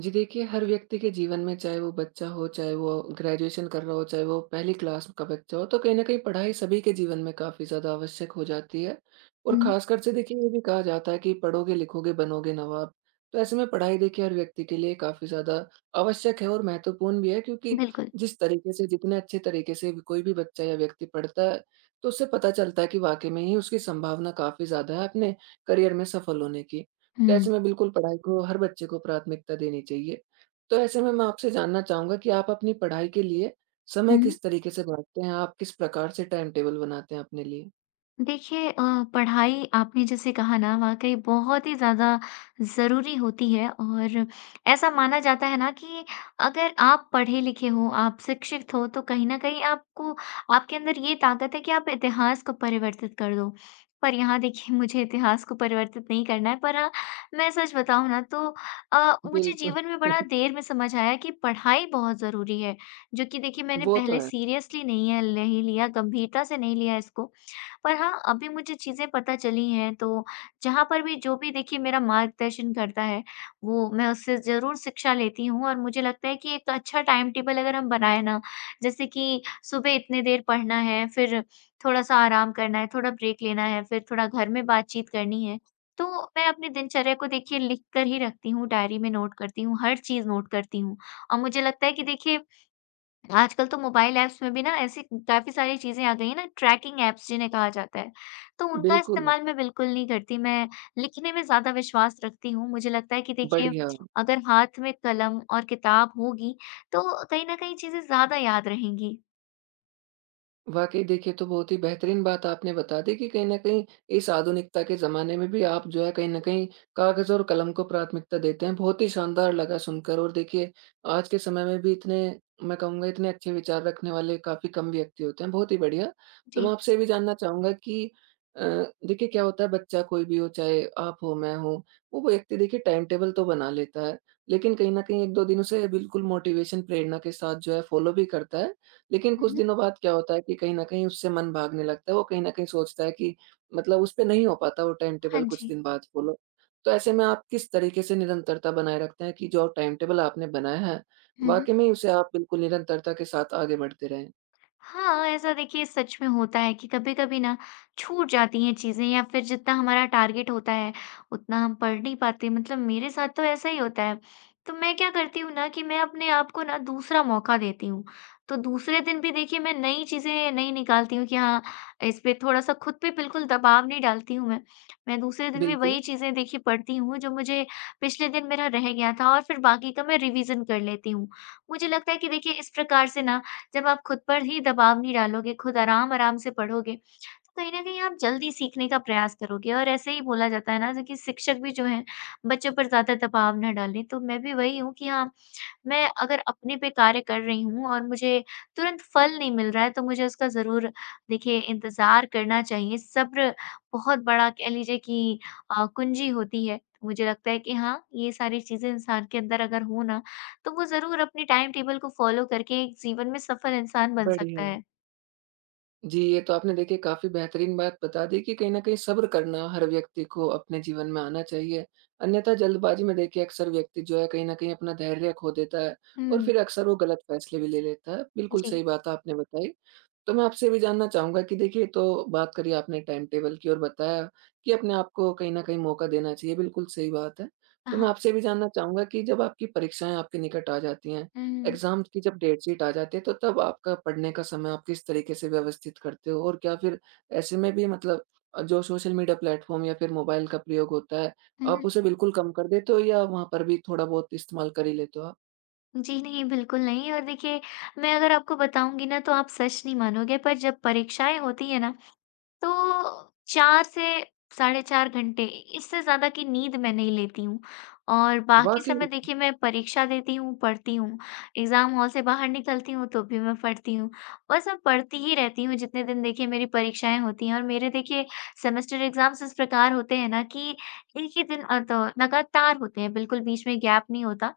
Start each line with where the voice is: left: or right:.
right: जी देखिए, हर व्यक्ति के जीवन में चाहे वो बच्चा हो, चाहे वो ग्रेजुएशन कर रहा हो, चाहे वो पहली क्लास का बच्चा हो, तो कहीं न कहीं पढ़ाई सभी के जीवन में काफ़ी ज़्यादा आवश्यक हो जाती है। और
left: हुँ।
right: ख़ासकर से देखिए ये भी कहा जाता है कि पढ़ोगे, लिखोगे, बनोगे नवाब। तो ऐसे में पढ़ाई देखिए हर व्यक्ति के लिए काफ़ी ज़्यादा आवश्यक है और महत्वपूर्ण भी है, क्योंकि
left: बिल्कुल।
right: जिस तरीके से, जितने अच्छे तरीके से भी कोई भी बच्चा या व्यक्ति पढ़ता है, तो उससे पता चलता है कि वाक़ई में ही उसकी संभावना काफ़ी ज़्यादा है अपने करियर में सफल होने की। तो
left: हुँ,
right: ऐसे में बिल्कुल पढ़ाई को हर बच्चे को प्राथमिकता देनी चाहिए। तो ऐसे में मैं आपसे जानना चाहूँगा कि आप अपनी पढ़ाई के लिए समय
left: हुँ।
right: किस तरीके से बाँटते हैं? आप किस प्रकार से टाइम टेबल बनाते हैं अपने लिए?
left: देखिए पढ़ाई आपने जैसे कहा ना वाक़ई बहुत ही ज़्यादा ज़रूरी होती है और ऐसा माना जाता है ना कि अगर आप पढ़े-लिखे हो, आप शिक्षित हो तो कहीं न कहीं आपको आपके अंदर ये ताकत है कि आप इतिहास को परिवर्तित कर दो। पर यहाँ देखिए मुझे इतिहास को परिवर्तित नहीं करना है पर हाँ, मैं सच बताऊँ ना तो मुझे
right: बिल्कुल।
left: जीवन में बड़ा देर में समझ आया कि पढ़ाई बहुत ज़रूरी है, जो कि देखिए मैंने
right: वो तो
left: पहले
right: है।
left: सीरियसली नहीं लिया, गंभीरता से नहीं लिया इसको। पर हाँ, अभी मुझे चीज़ें पता चली हैं तो जहाँ पर भी जो भी देखिए मेरा मार्गदर्शन करता है, वो मैं उससे ज़रूर शिक्षा लेती हूँ और मुझे लगता है कि एक अच्छा टाइम टेबल अगर हम बनाएँ ना, जैसे कि सुबह इतने देर पढ़ना है, फिर थोड़ा-सा आराम करना है, थोड़ा ब्रेक लेना है, फिर थोड़ा घर में बातचीत करनी है। तो मैं अपनी दिनचर्या को देखिए लिख कर ही रखती हूँ, डायरी में नोट करती हूँ, हर चीज़ नोट करती हूँ और मुझे लगता है कि देखिए आजकल तो मोबाइल ऐप्स में भी ना ऐसी काफ़ी सारी चीज़ें आ गई हैं ना ट्रैकिंग ऐप्स जिन्हें कहा जाता है। तो उनका
right: बिल्कुल।
left: इस्तेमाल मैं बिल्कुल नहीं करती, मैं लिखने में ज़्यादा विश्वास रखती हूँ। मुझे लगता है कि देखिए
right: बढ़िया।
left: अगर हाथ में कलम और किताब होगी, तो कहीं न कहीं चीज़ें ज़्यादा याद रहेंगी।
right: वाक़ई देखिए, तो बहुत ही बेहतरीन बात आपने बता दी कि कहीं न कहीं इस आधुनिकता के ज़माने में भी आप जो है कहीं न कहीं कागज़ और कलम को प्राथमिकता देते हैं। बहुत ही शानदार लगा सुनकर। और देखिए आज के समय में भी इतने, मैं कहूँगा इतने अच्छे विचार रखने वाले काफ़ी कम व्यक्ति होते हैं, बहुत ही बढ़िया। तो मैं
left: जी।
right: आपसे ये भी जानना चाहूँगा कि अ, देखिए क्या होता है, बच्चा कोई भी हो, चाहे आप हो, मैं हूँ, वो व्यक्ति देखिए टाइम टेबल तो बना लेता है, लेकिन कहीं न कहीं 1-2 दिन उसे बिल्कुल मोटिवेशन प्रेरणा के साथ जो है फ़ॉलो भी करता है। लेकिन
left: हुँ,
right: कुछ
left: हुँ।
right: दिनों बाद क्या होता है कि कहीं न कहीं उससे मन भागने लगता है, वो कहीं न कहीं सोचता है कि मतलब उसपे नहीं हो पाता वो टाइम
left: हाँ
right: टेबल कुछ
left: जी।
right: दिन बाद फॉलो। तो ऐसे में आप किस तरीके से निरंतरता बनाए रखते हैं कि जो टाइम टेबल आपने बनाया है,
left: हुँ, हुँ।
right: वाक़ई में उसे आप बिल्कुल निरंतरता के साथ आगे बढ़ते रहें?
left: हाँ, ऐसा देखिए सच में होता है कि कभी-कभी ना छूट जाती हैं चीज़ें या फिर जितना हमारा टारगेट होता है, उतना हम पढ़ नहीं पाते मतलब मेरे साथ तो ऐसा ही होता है। तो मैं क्या करती हूँ ना कि मैं अपने आप को ना दूसरा मौका देती हूँ। तो दूसरे दिन भी देखिए मैं नई चीज़ें नहीं निकालती हूँ कि हाँ, इस पे थोड़ा-सा खुद पे बिल्कुल दबाव नहीं डालती हूँ मैं। मैं दूसरे दिन भी
right: बिल्कुल।
left: वही चीज़ें देखिए पढ़ती हूँ जो मुझे पिछले दिन मेरा रह गया था और फिर बाकी का मैं रिविज़न कर लेती हूँ। मुझे लगता है कि देखिए इस प्रकार से ना जब आप खुद पर ही दबाव नहीं डालोगे, खुद आराम-आराम से पढ़ोगे, तो कहीं न कहीं आप जल्दी सीखने का प्रयास करोगे और ऐसे ही बोला जाता है ना, जो कि शिक्षक भी जो हैं, बच्चों पर ज़्यादा दबाव ना डालें। तो मैं भी वही हूँ कि हाँ, मैं अगर अपने पे कार्य कर रही हूँ और मुझे तुरंत फल नहीं मिल रहा है, तो मुझे उसका ज़रूर देखिए इंतज़ार करना चाहिए। सब्र बहुत बड़ा कह लीजिए कि कुंजी होती है। मुझे लगता है कि हाँ, ये सारी चीज़ें इंसान के अंदर अगर हो ना, तो वो ज़रूर अपनी टाइम टेबल को फ़ॉलो करके एक जीवन में सफल इंसान बन सकता
right: बढ़िया।
left: है।
right: जी, ये तो आपने देखिए काफ़ी बेहतरीन बात बता दी कि कहीं न कहीं सब्र करना हर व्यक्ति को अपने जीवन में आना चाहिए। अन्यथा जल्दबाज़ी में देखिए अक्सर व्यक्ति जो है कहीं न कहीं अपना धैर्य खो देता है और
left: हुँ।
right: फिर अक्सर वो गलत फैसले भी ले लेता है। बिल्कुल
left: जी।
right: सही बात आपने बताई। तो मैं आपसे ये भी जानना चाहूँगा कि देखिए, तो बात करी आपने टाइम टेबल की और बताया कि अपने आप को कहीं न कहीं मौका देना चाहिए, बिल्कुल सही बात है। तो
left: हाँ।
right: मैं आपसे ये भी जानना चाहूँगा कि जब आपकी परीक्षाएँ आपके निकट आ जाती हैं,
left: हुँ,
right: एग्ज़ाम की जब डेट शीट आ जाती है, तो तब आपका पढ़ने का समय आप किस तरीके से व्यवस्थित करते हो? और क्या फिर ऐसे में भी, मतलब जो सोशल मीडिया प्लेटफ़ॉर्म या फिर मोबाइल का प्रयोग होता है, आप
left: हुँ।
right: उसे बिल्कुल कम कर देते हो या वहाँ पर भी थोड़ा बहुत इस्तेमाल कर ही लेते हो आप?
left: जी नहीं, बिल्कुल नहीं और देखिए मैं अगर आपको बताऊँगी ना तो आप सच नहीं मानोगे पर जब परीक्षाएँ होती हैं ना तो 4 से साढ़े 4 घंटे, इससे ज़्यादा की नींद मैं नहीं लेती हूँ और बाकी
right: वाक़ई!
left: समय देखिए मैं परीक्षा देती हूँ, पढ़ती हूँ। एग्ज़ाम हॉल से बाहर निकलती हूँ तो भी मैं पढ़ती हूँ। बस मैं पढ़ती ही रहती हूँ जितने दिन देखिए मेरी परीक्षाएँ होती हैं और मेरे देखिए सेमेस्टर एग्ज़ाम्स इस प्रकार होते हैं ना कि एक ही दिन तो लगातार होते हैं, बिल्कुल बीच में गैप नहीं होता।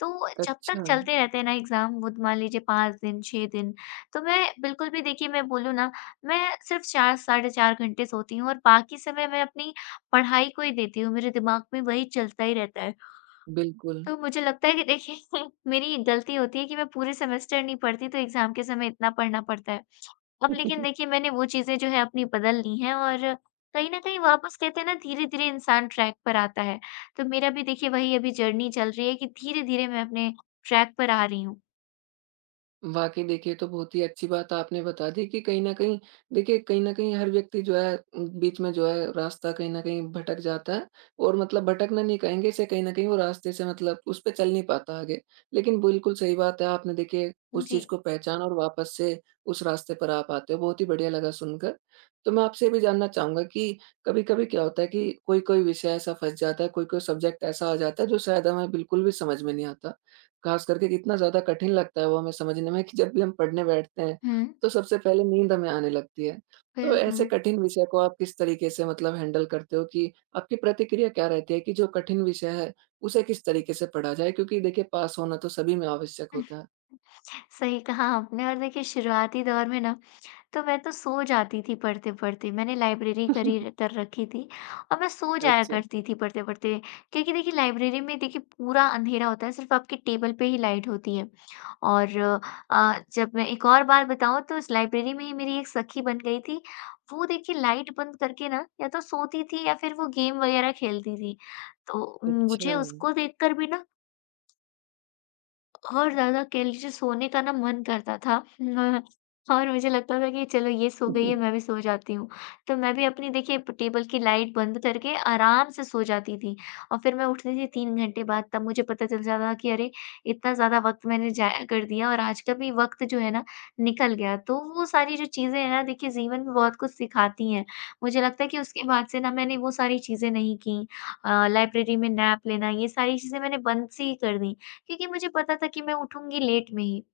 left: तो जब तक
right: अच्छा।
left: चलते रहते हैं ना एग्ज़ाम, वो मान लीजिए 5 दिन, 6 दिन, तो मैं बिल्कुल भी देखिए मैं बोलूँ ना मैं सिर्फ़ 4 साढ़े 4 घंटे सोती हूँ और बाकी समय मैं अपनी पढ़ाई को ही देती हूँ, मेरे दिमाग में वही चलता ही रहता है।
right: बिल्कुल।
left: तो मुझे लगता है कि देखिए मेरी गलती होती है कि मैं पूरे सेमेस्टर नहीं पढ़ती तो एग्ज़ाम के समय इतना पढ़ना पड़ता है। अब लेकिन देखिए मैंने वो चीज़ें जो है अपनी बदल ली हैं और कहीं न कहीं वापस कहते हैं ना धीरे-धीरे इंसान ट्रैक पर आता है। तो मेरा भी देखिए वही अभी जर्नी चल रही है कि धीरे-धीरे मैं अपने ट्रैक पर आ रही हूँ।
right: वाक़ई देखिए, तो बहुत ही अच्छी बात आपने बता दी कि कहीं न कहीं देखिए, कहीं न कहीं हर व्यक्ति जो है बीच में जो है रास्ता कहीं न कहीं भटक जाता है, और मतलब भटकना नहीं कहेंगे इसे, कहीं न कहीं वो रास्ते से मतलब उस पे चल नहीं पाता आगे। लेकिन बिल्कुल सही बात है, आपने देखिए उस
left: जी।
right: चीज़ को पहचाना और वापस से उस रास्ते पर आ पाते हो, बहुत ही बढ़िया लगा सुनकर। तो मैं आपसे ये भी जानना चाहूँगा कि कभी-कभी क्या होता है कि कोई-कोई विषय ऐसा फँस जाता है, कोई-कोई सब्जेक्ट ऐसा आ जाता है जो शायद हमें बिल्कुल भी समझ में नहीं आता। खास करके कितना ज़्यादा कठिन लगता है वो हमें समझने में कि जब भी हम पढ़ने बैठते हैं,
left: हुँ,
right: तो सबसे पहले नींद हमें आने लगती है। तो ऐसे
left: बिल्कुल।
right: कठिन विषय को आप किस तरीके से, मतलब हैंडल करते हो कि आपकी प्रतिक्रिया क्या रहती है कि जो कठिन विषय है, उसे किस तरीके से पढ़ा जाए? क्योंकि देखिए पास होना तो सभी में आवश्यक होता है।
left: सही कहा आपने और देखिए शुरुआती दौर में ना तो मैं सो जाती थी पढ़ते-पढ़ते। मैंने लाइब्रेरी करी कर रखी थी और मैं सो जाया
right: अच्छा।
left: करती थी पढ़ते-पढ़ते। क्योंकि देखिए लाइब्रेरी में देखिए पूरा अंधेरा होता है, सिर्फ़ आपके टेबल पे ही लाइट होती है। और जब मैं एक और बार बताऊँ तो इस लाइब्रेरी में ही मेरी एक सखी बन गई थी। वो देखिए लाइट बंद करके ना या तो सोती थी या फिर वो गेम वगैरह खेलती थी। तो मुझे
right: अच्छा।
left: उसको देखकर भी ना और ज़्यादा कह लीजिए सोने का ना मन करता था न और मुझे लगता था कि चलो ये सो गई है, मैं भी सो जाती हूँ। तो मैं भी अपनी देखिए टेबल की लाइट बंद करके आराम से सो जाती थी और फिर मैं उठती थी 3 घंटे बाद तब मुझे पता चल जाता था कि अरे! इतना ज़्यादा वक़्त मैंने ज़ाया कर दिया और आज का भी वक़्त जो है ना निकल गया। तो वो सारी जो चीज़ें हैं ना देखिए जीवन में बहुत कुछ सिखाती हैं। मुझे लगता है कि उसके बाद से ना मैंने वो सारी चीज़ें नहीं की। लाइब्रेरी में नैप लेना ये सारी चीज़ें मैंने बंद सी ही कर दी क्योंकि मुझे पता था कि मैं उठूँगी लेट में ही।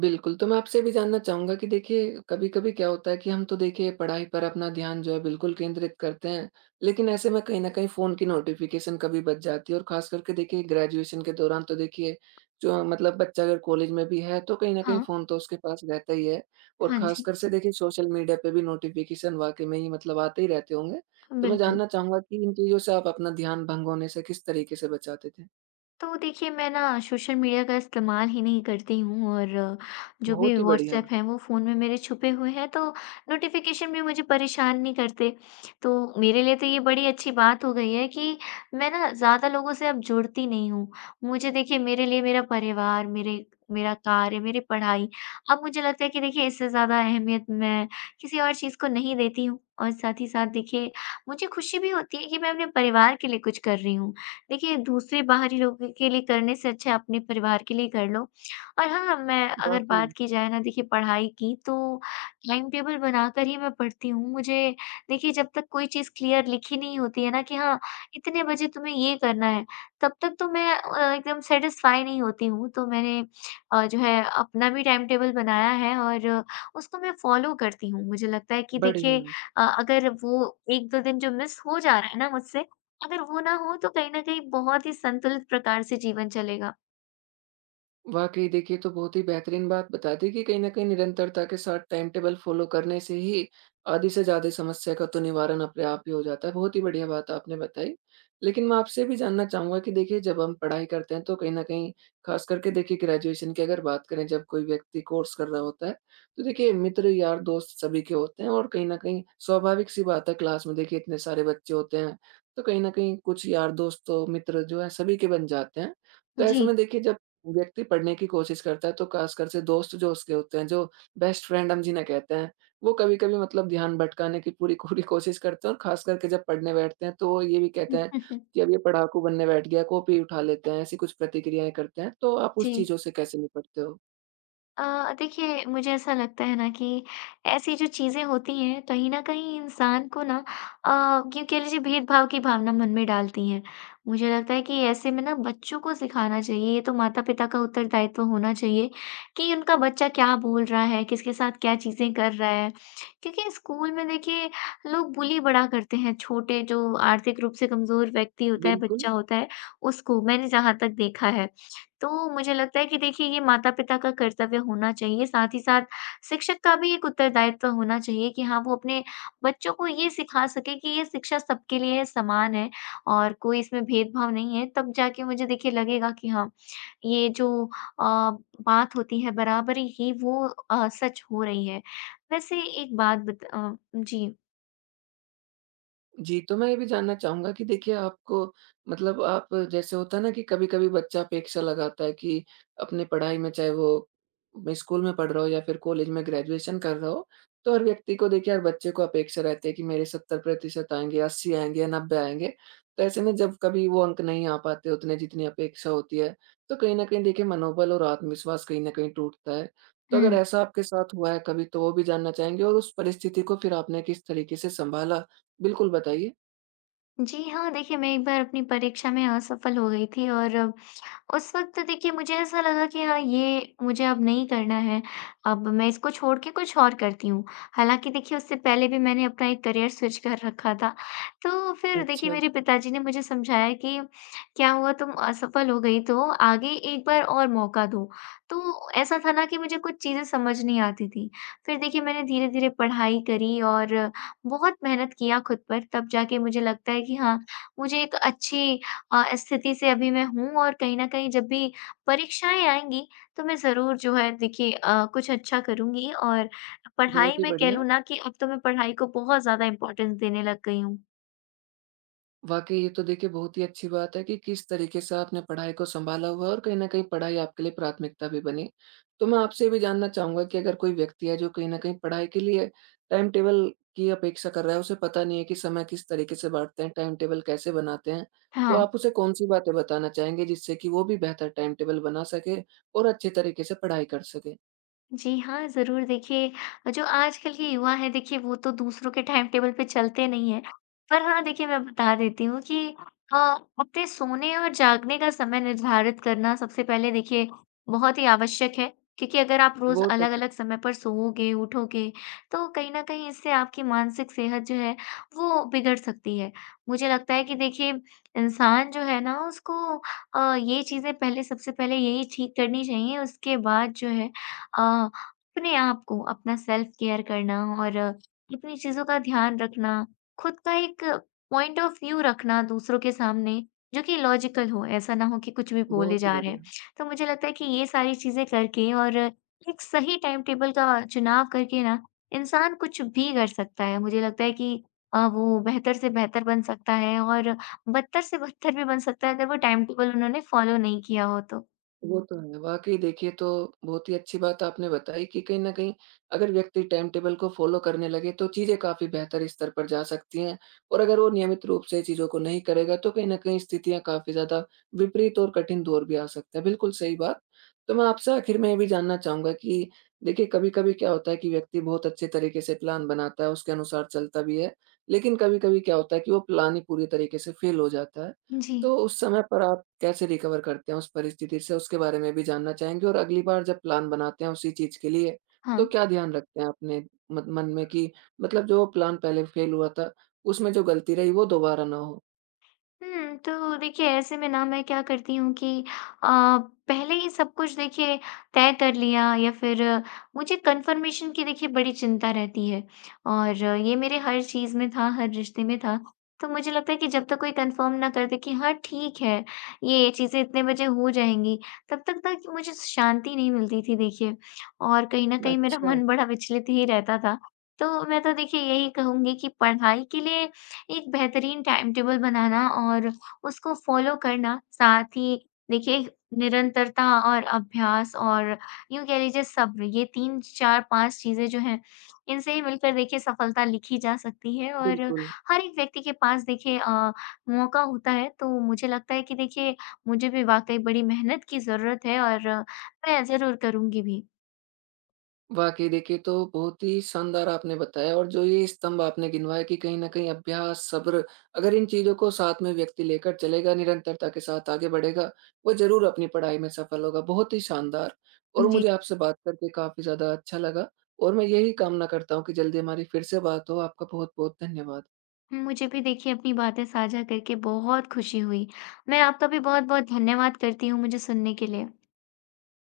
right: बिल्कुल। तो मैं आपसे भी जानना चाहूँगा कि देखिए, कभी-कभी क्या होता है कि हम तो देखिए पढ़ाई पर अपना ध्यान जो है बिल्कुल केंद्रित करते हैं, लेकिन ऐसे में कहीं न कहीं फ़ोन की नोटिफ़िकेशन कभी बज जाती है और ख़ास करके देखिए ग्रेजुएशन के दौरान तो देखिए जो मतलब बच्चा अगर कॉलेज में भी है, तो कहीं न कहीं
left: हाँ,
right: फ़ोन तो उसके पास रहता ही है, और
left: हाँ जी,
right: ख़ासकर से देखिए सोशल मीडिया पे भी नोटिफ़िकेशन वाक़ई में ही मतलब आते ही रहते होंगे। तो मैं
left: बिल्कुल।
right: जानना चाहूँगा कि इन चीज़ों से आप अपना ध्यान भंग होने से किस तरीके से बचाते थे?
left: तो देखिए, मैं ना सोशल मीडिया का इस्तेमाल ही नहीं करती हूँ और जो भी
right: बहुत ही बढ़िया।
left: व्हाट्सएप हैं, वो फ़ोन में मेरे छुपे हुए हैं, तो नोटिफ़िकेशन भी मुझे परेशान नहीं करते। तो मेरे लिए तो ये बड़ी अच्छी बात हो गई है कि मैं ना ज़्यादा लोगों से अब जुड़ती नहीं हूँ। मुझे देखिए मेरे लिए मेरा परिवार, मेरे मेरा कार्य, मेरी पढ़ाई, अब मुझे लगता है कि देखिए इससे ज़्यादा अहमियत मैं किसी और चीज़ को नहीं देती हूँ और साथ ही साथ देखिए, मुझे खुशी भी होती है कि मैं अपने परिवार के लिए कुछ कर रही हूँ। देखिए, दूसरे बाहरी लोगों के लिए करने से अच्छा अपने परिवार के लिए कर लो। और हाँ, मैं अगर
right: वाक़ई।
left: बात की जाए ना देखिए पढ़ाई की तो टाइम टेबल बनाकर ही मैं पढ़ती हूँ। मुझे देखिए जब तक कोई चीज़ क्लियर लिखी नहीं होती है ना कि हाँ, इतने बजे तुम्हें ये करना है, तब तक तो मैं एकदम सैटिस्फ़ाई नहीं होती हूँ। तो मैंने जो है अपना भी टाइम टेबल बनाया है और उसको मैं फ़ॉलो करती हूँ। मुझे लगता है कि देखिए
right: बढ़िया।
left: अगर वो 1-2 दिन जो मिस हो जा रहा है ना मुझसे अगर वो ना हो तो कहीं न कहीं बहुत ही संतुलित प्रकार से जीवन चलेगा।
right: वाक़ई देखिए, ये तो बहुत ही बेहतरीन बात बता दी कि कहीं न कहीं निरंतरता के साथ टाइम टेबल फ़ॉलो करने से ही आधी से ज़्यादा समस्या का तो निवारण अपने आप ही हो जाता है। बहुत ही बढ़िया बात आपने बताई। लेकिन मैं आपसे भी जानना चाहूँगा कि देखिए जब हम पढ़ाई करते हैं तो कहीं न कहीं, ख़ास करके देखिए ग्रेजुएशन की अगर बात करें, जब कोई व्यक्ति कोर्स कर रहा होता है, तो देखिए मित्र, यार, दोस्त सभी के होते हैं और कहीं न कहीं स्वाभाविक-सी बात है, क्लास में देखिए इतने सारे बच्चे होते हैं, तो कहीं न कहीं कुछ यार, दोस्त तो मित्र जो हैं सभी के बन जाते हैं। तो ऐसे
left: जी।
right: में देखिए जब व्यक्ति पढ़ने की कोशिश करता है, तो खासकर से दोस्त जो उसके होते हैं, जो बेस्ट फ्रेंड हम जिन्हें कहते हैं, वो कभी-कभी मतलब ध्यान भटकाने की पूरी पूरी कोशिश करते हैं, और खास करके जब पढ़ने बैठते हैं तो वो ये भी कहते हैं कि अब ये पढ़ाकू बनने बैठ गया, कॉपी उठा लेते हैं, ऐसी कुछ प्रतिक्रियाएँ करते हैं। तो आप उस
left: जी।
right: चीज़ों से कैसे निपटते हो?
left: देखिए मुझे ऐसा लगता है ना कि ऐसी जो चीज़ें होती हैं कहीं न कहीं इंसान को ना यूँ कह लीजिए भेदभाव की भावना मन में डालती हैं। मुझे लगता है कि ऐसे में ना बच्चों को सिखाना चाहिए, ये तो माता-पिता का उत्तरदायित्व होना चाहिए कि उनका बच्चा क्या बोल रहा है, किसके साथ क्या चीज़ें कर रहा है। क्योंकि स्कूल में देखिए लोग बुली बड़ा करते हैं, छोटे जो आर्थिक रूप से कमज़ोर व्यक्ति होता है,
right: बिल्कुल।
left: बच्चा होता है उसको, मैंने जहाँ तक देखा है। तो मुझे लगता है कि देखिए ये माता-पिता का कर्तव्य होना चाहिए, साथ ही साथ शिक्षक का भी एक उत्तरदायित्व होना चाहिए कि हाँ, वो अपने बच्चों को ये सिखा सके कि ये शिक्षा सबके लिए समान है और कोई इसमें भेदभाव नहीं है। तब जाके मुझे देखिए लगेगा कि हाँ, ये जो अ, बात होती है बराबरी की वो सच हो रही है। वैसे एक बात जी।
right: जी, तो मैं ये भी जानना चाहूँगा कि देखिए आपको, मतलब आप जैसे होता है ना कि कभी-कभी बच्चा अपेक्षा लगाता है कि अपनी पढ़ाई में, चाहे वो मैं स्कूल में पढ़ रहा हो या फिर कॉलेज में ग्रेजुएशन कर रहा हो, तो हर व्यक्ति को देखिए हर बच्चे को अपेक्षा रहती है कि मेरे 70% आएँगे, 80 आएँगे या 90 आएँगे। तो ऐसे में जब कभी वो अंक नहीं आ पाते उतने जितनी अपेक्षा होती है, तो कहीं न कहीं देखिए मनोबल और आत्मविश्वास कहीं न कहीं टूटता है। तो अगर
left: हुँ।
right: ऐसा आपके साथ हुआ है कभी, तो वो भी जानना चाहेंगे, और उस परिस्थिति को फिर आपने किस तरीके से सँभाला? बिल्कुल बताइए।
left: जी हाँ, देखिए मैं एक बार अपनी परीक्षा में असफल हो गई थी और उस वक़्त देखिए मुझे ऐसा लगा कि हाँ, ये मुझे अब नहीं करना है, अब मैं इसको छोड़ के कुछ और करती हूँ। हालाँकि देखिए उससे पहले भी मैंने अपना एक करियर स्विच कर रखा था। तो फिर देखिए
right: अच्छा।
left: मेरे पिताजी ने मुझे समझाया कि क्या हुआ तुम असफल हो गई तो आगे एक बार और मौका दो। तो ऐसा था ना कि मुझे कुछ चीज़ें समझ नहीं आती थी। फिर देखिए मैंने धीरे-धीरे पढ़ाई करी और बहुत मेहनत किया खुद पर तब जाके मुझे लगता है कि हाँ, मुझे एक अच्छी स्थिति से अभी मैं हूँ और कहीं न कहीं जब भी परीक्षाएँ आएँगी, तो मैं ज़रूर जो है देखिए कुछ अच्छा करूँगी और पढ़ाई
right: बहुत ही
left: में कह
right: बढ़िया।
left: लूँ ना कि अब तो मैं पढ़ाई को बहुत ज़्यादा इम्पोर्टेंस देने लग गई हूँ।
right: वाक़ई ये तो देखिए बहुत ही अच्छी बात है कि किस तरीके से आपने पढ़ाई को सँभाला हुआ है और कहीं न कहीं पढ़ाई आपके लिए प्राथमिकता भी बनी। तो मैं आपसे ये भी जानना चाहूँगा कि अगर कोई व्यक्ति है जो कहीं न कहीं पढ़ाई के लिए टाइम टेबल की अपेक्षा कर रहा है, उसे पता नहीं है कि समय किस तरीके से बाँटते हैं, टाइम टेबल कैसे बनाते हैं, तो
left: हाँ।
right: आप उसे कौन-सी बातें बताना चाहेंगे, जिससे कि वो भी बेहतर टाइम टेबल बना सके और अच्छे तरीके से पढ़ाई कर सके?
left: जी हाँ, ज़रूर देखिए जो आजकल के युवा हैं देखिए वो तो दूसरों के टाइम टेबल पे चलते नहीं हैं। पर हाँ, देखिए मैं बता देती हूँ कि अ, अपने सोने और जागने का समय निर्धारित करना सबसे पहले देखिए बहुत ही आवश्यक है। क्योंकि अगर आप रोज़
right: वो तो है।
left: अलग-अलग समय पर सोओगे, उठोगे तो कहीं न कहीं इससे आपकी मानसिक सेहत जो है वो बिगड़ सकती है। मुझे लगता है कि देखिए इंसान जो है ना उसको ये चीज़ें पहले सबसे पहले यही ठीक करनी चाहिए उसके बाद जो है अ, अपने आप को, अपना सेल्फ केयर करना और अपनी चीज़ों का ध्यान रखना, खुद का एक पॉइंट ऑफ व्यू रखना दूसरों के सामने, जो कि लॉजिकल हो, ऐसा ना हो कि कुछ भी बोले
right: बहुत ही
left: जा रहे हैं।
right: बढ़िया।
left: तो मुझे लगता है कि ये सारी चीज़ें करके और एक सही टाइम टेबल का चुनाव करके ना, इंसान कुछ भी कर सकता है। मुझे लगता है कि वो बेहतर से बेहतर बन सकता है और बदतर से बदतर भी बन सकता है, अगर वो टाइम टेबल उन्होंने फ़ॉलो नहीं किया हो तो।
right: वो तो है। वाक़ई देखिए, तो बहुत ही अच्छी बात आपने बताई कि कहीं न कहीं अगर व्यक्ति टाइम टेबल को फ़ॉलो करने लगे तो चीज़ें काफ़ी बेहतर स्तर पर जा सकती हैं, और अगर वो नियमित रूप से चीज़ों को नहीं करेगा तो कहीं न कहीं स्थितियाँ काफ़ी ज़्यादा विपरीत और कठिन दौर भी आ सकता है। बिल्कुल सही बात। तो मैं आपसे आखिर में ये भी जानना चाहूँगा कि देखिए कभी-कभी क्या होता है कि व्यक्ति बहुत अच्छे तरीके से प्लान बनाता है, उसके अनुसार चलता भी है। लेकिन कभी-कभी क्या होता है कि वो प्लान ही पूरी तरीके से फ़ेल हो जाता है।
left: जी,
right: तो उस समय पर आप कैसे रिकवर करते हैं उस परिस्थिति से, उसके बारे में भी जानना चाहेंगे, और अगली बार जब प्लान बनाते हैं उसी चीज़ के लिए, तो
left: हाँ।
right: क्या ध्यान रखते हैं अपने मत मन में कि मतलब जो प्लान पहले फेल हुआ था, उसमें जो गलती रही वो दोबारा ना हो?
left: हुँ, तो देखिए ऐसे में ना मैं क्या करती हूँ कि अ, पहले ही सब कुछ देखिए तय कर लिया या फिर मुझे कन्फर्मेशन की देखिए बड़ी चिंता रहती है और ये मेरे हर चीज़ में था, हर रिश्ते में था। तो मुझे लगता है कि जब तक कोई कन्फर्म ना कर दे कि हाँ, ठीक है, ये चीज़ें इतने बजे हो जाएँगी, तब तक ना कि मुझे शांति नहीं मिलती थी देखिए और कहीं न कहीं मेरा
right: अच्छा।
left: मन बड़ा विचलित ही रहता था। तो मैं तो देखिए यही कहूँगी कि पढ़ाई के लिए एक बेहतरीन टाइम टेबल बनाना और उसको फॉलो करना, साथ ही देखिए निरंतरता और अभ्यास और यूँ कह लीजिए सब्र, ये 3, 4, 5 चीज़ें जो हैं, इनसे ही मिलकर देखिए सफलता लिखी जा सकती है और
right: बिल्कुल।
left: हर एक व्यक्ति के पास देखिए मौका होता है, तो मुझे लगता है कि देखिए मुझे भी वाक़ई बड़ी मेहनत की ज़रूरत है और मैं ज़रूर करूँगी भी।
right: वाक़ई देखिए, तो बहुत ही शानदार आपने बताया, और जो ये स्तंभ आपने गिनवाए कि कहीं न कहीं अभ्यास, सब्र, अगर इन चीज़ों को साथ में व्यक्ति लेकर चलेगा, निरंतरता के साथ आगे बढ़ेगा, वो ज़रूर अपनी पढ़ाई में सफल होगा। बहुत ही शानदार, और
left: जी।
right: मुझे आपसे बात करके काफ़ी ज़्यादा अच्छा लगा, और मैं यही कामना करता हूँ कि जल्दी हमारी फिर से बात हो। आपका बहुत-बहुत धन्यवाद।
left: मुझे भी देखिए अपनी बातें साझा करके बहुत खुशी हुई। मैं आपका भी बहुत-बहुत धन्यवाद करती हूँ मुझे सुनने के लिए।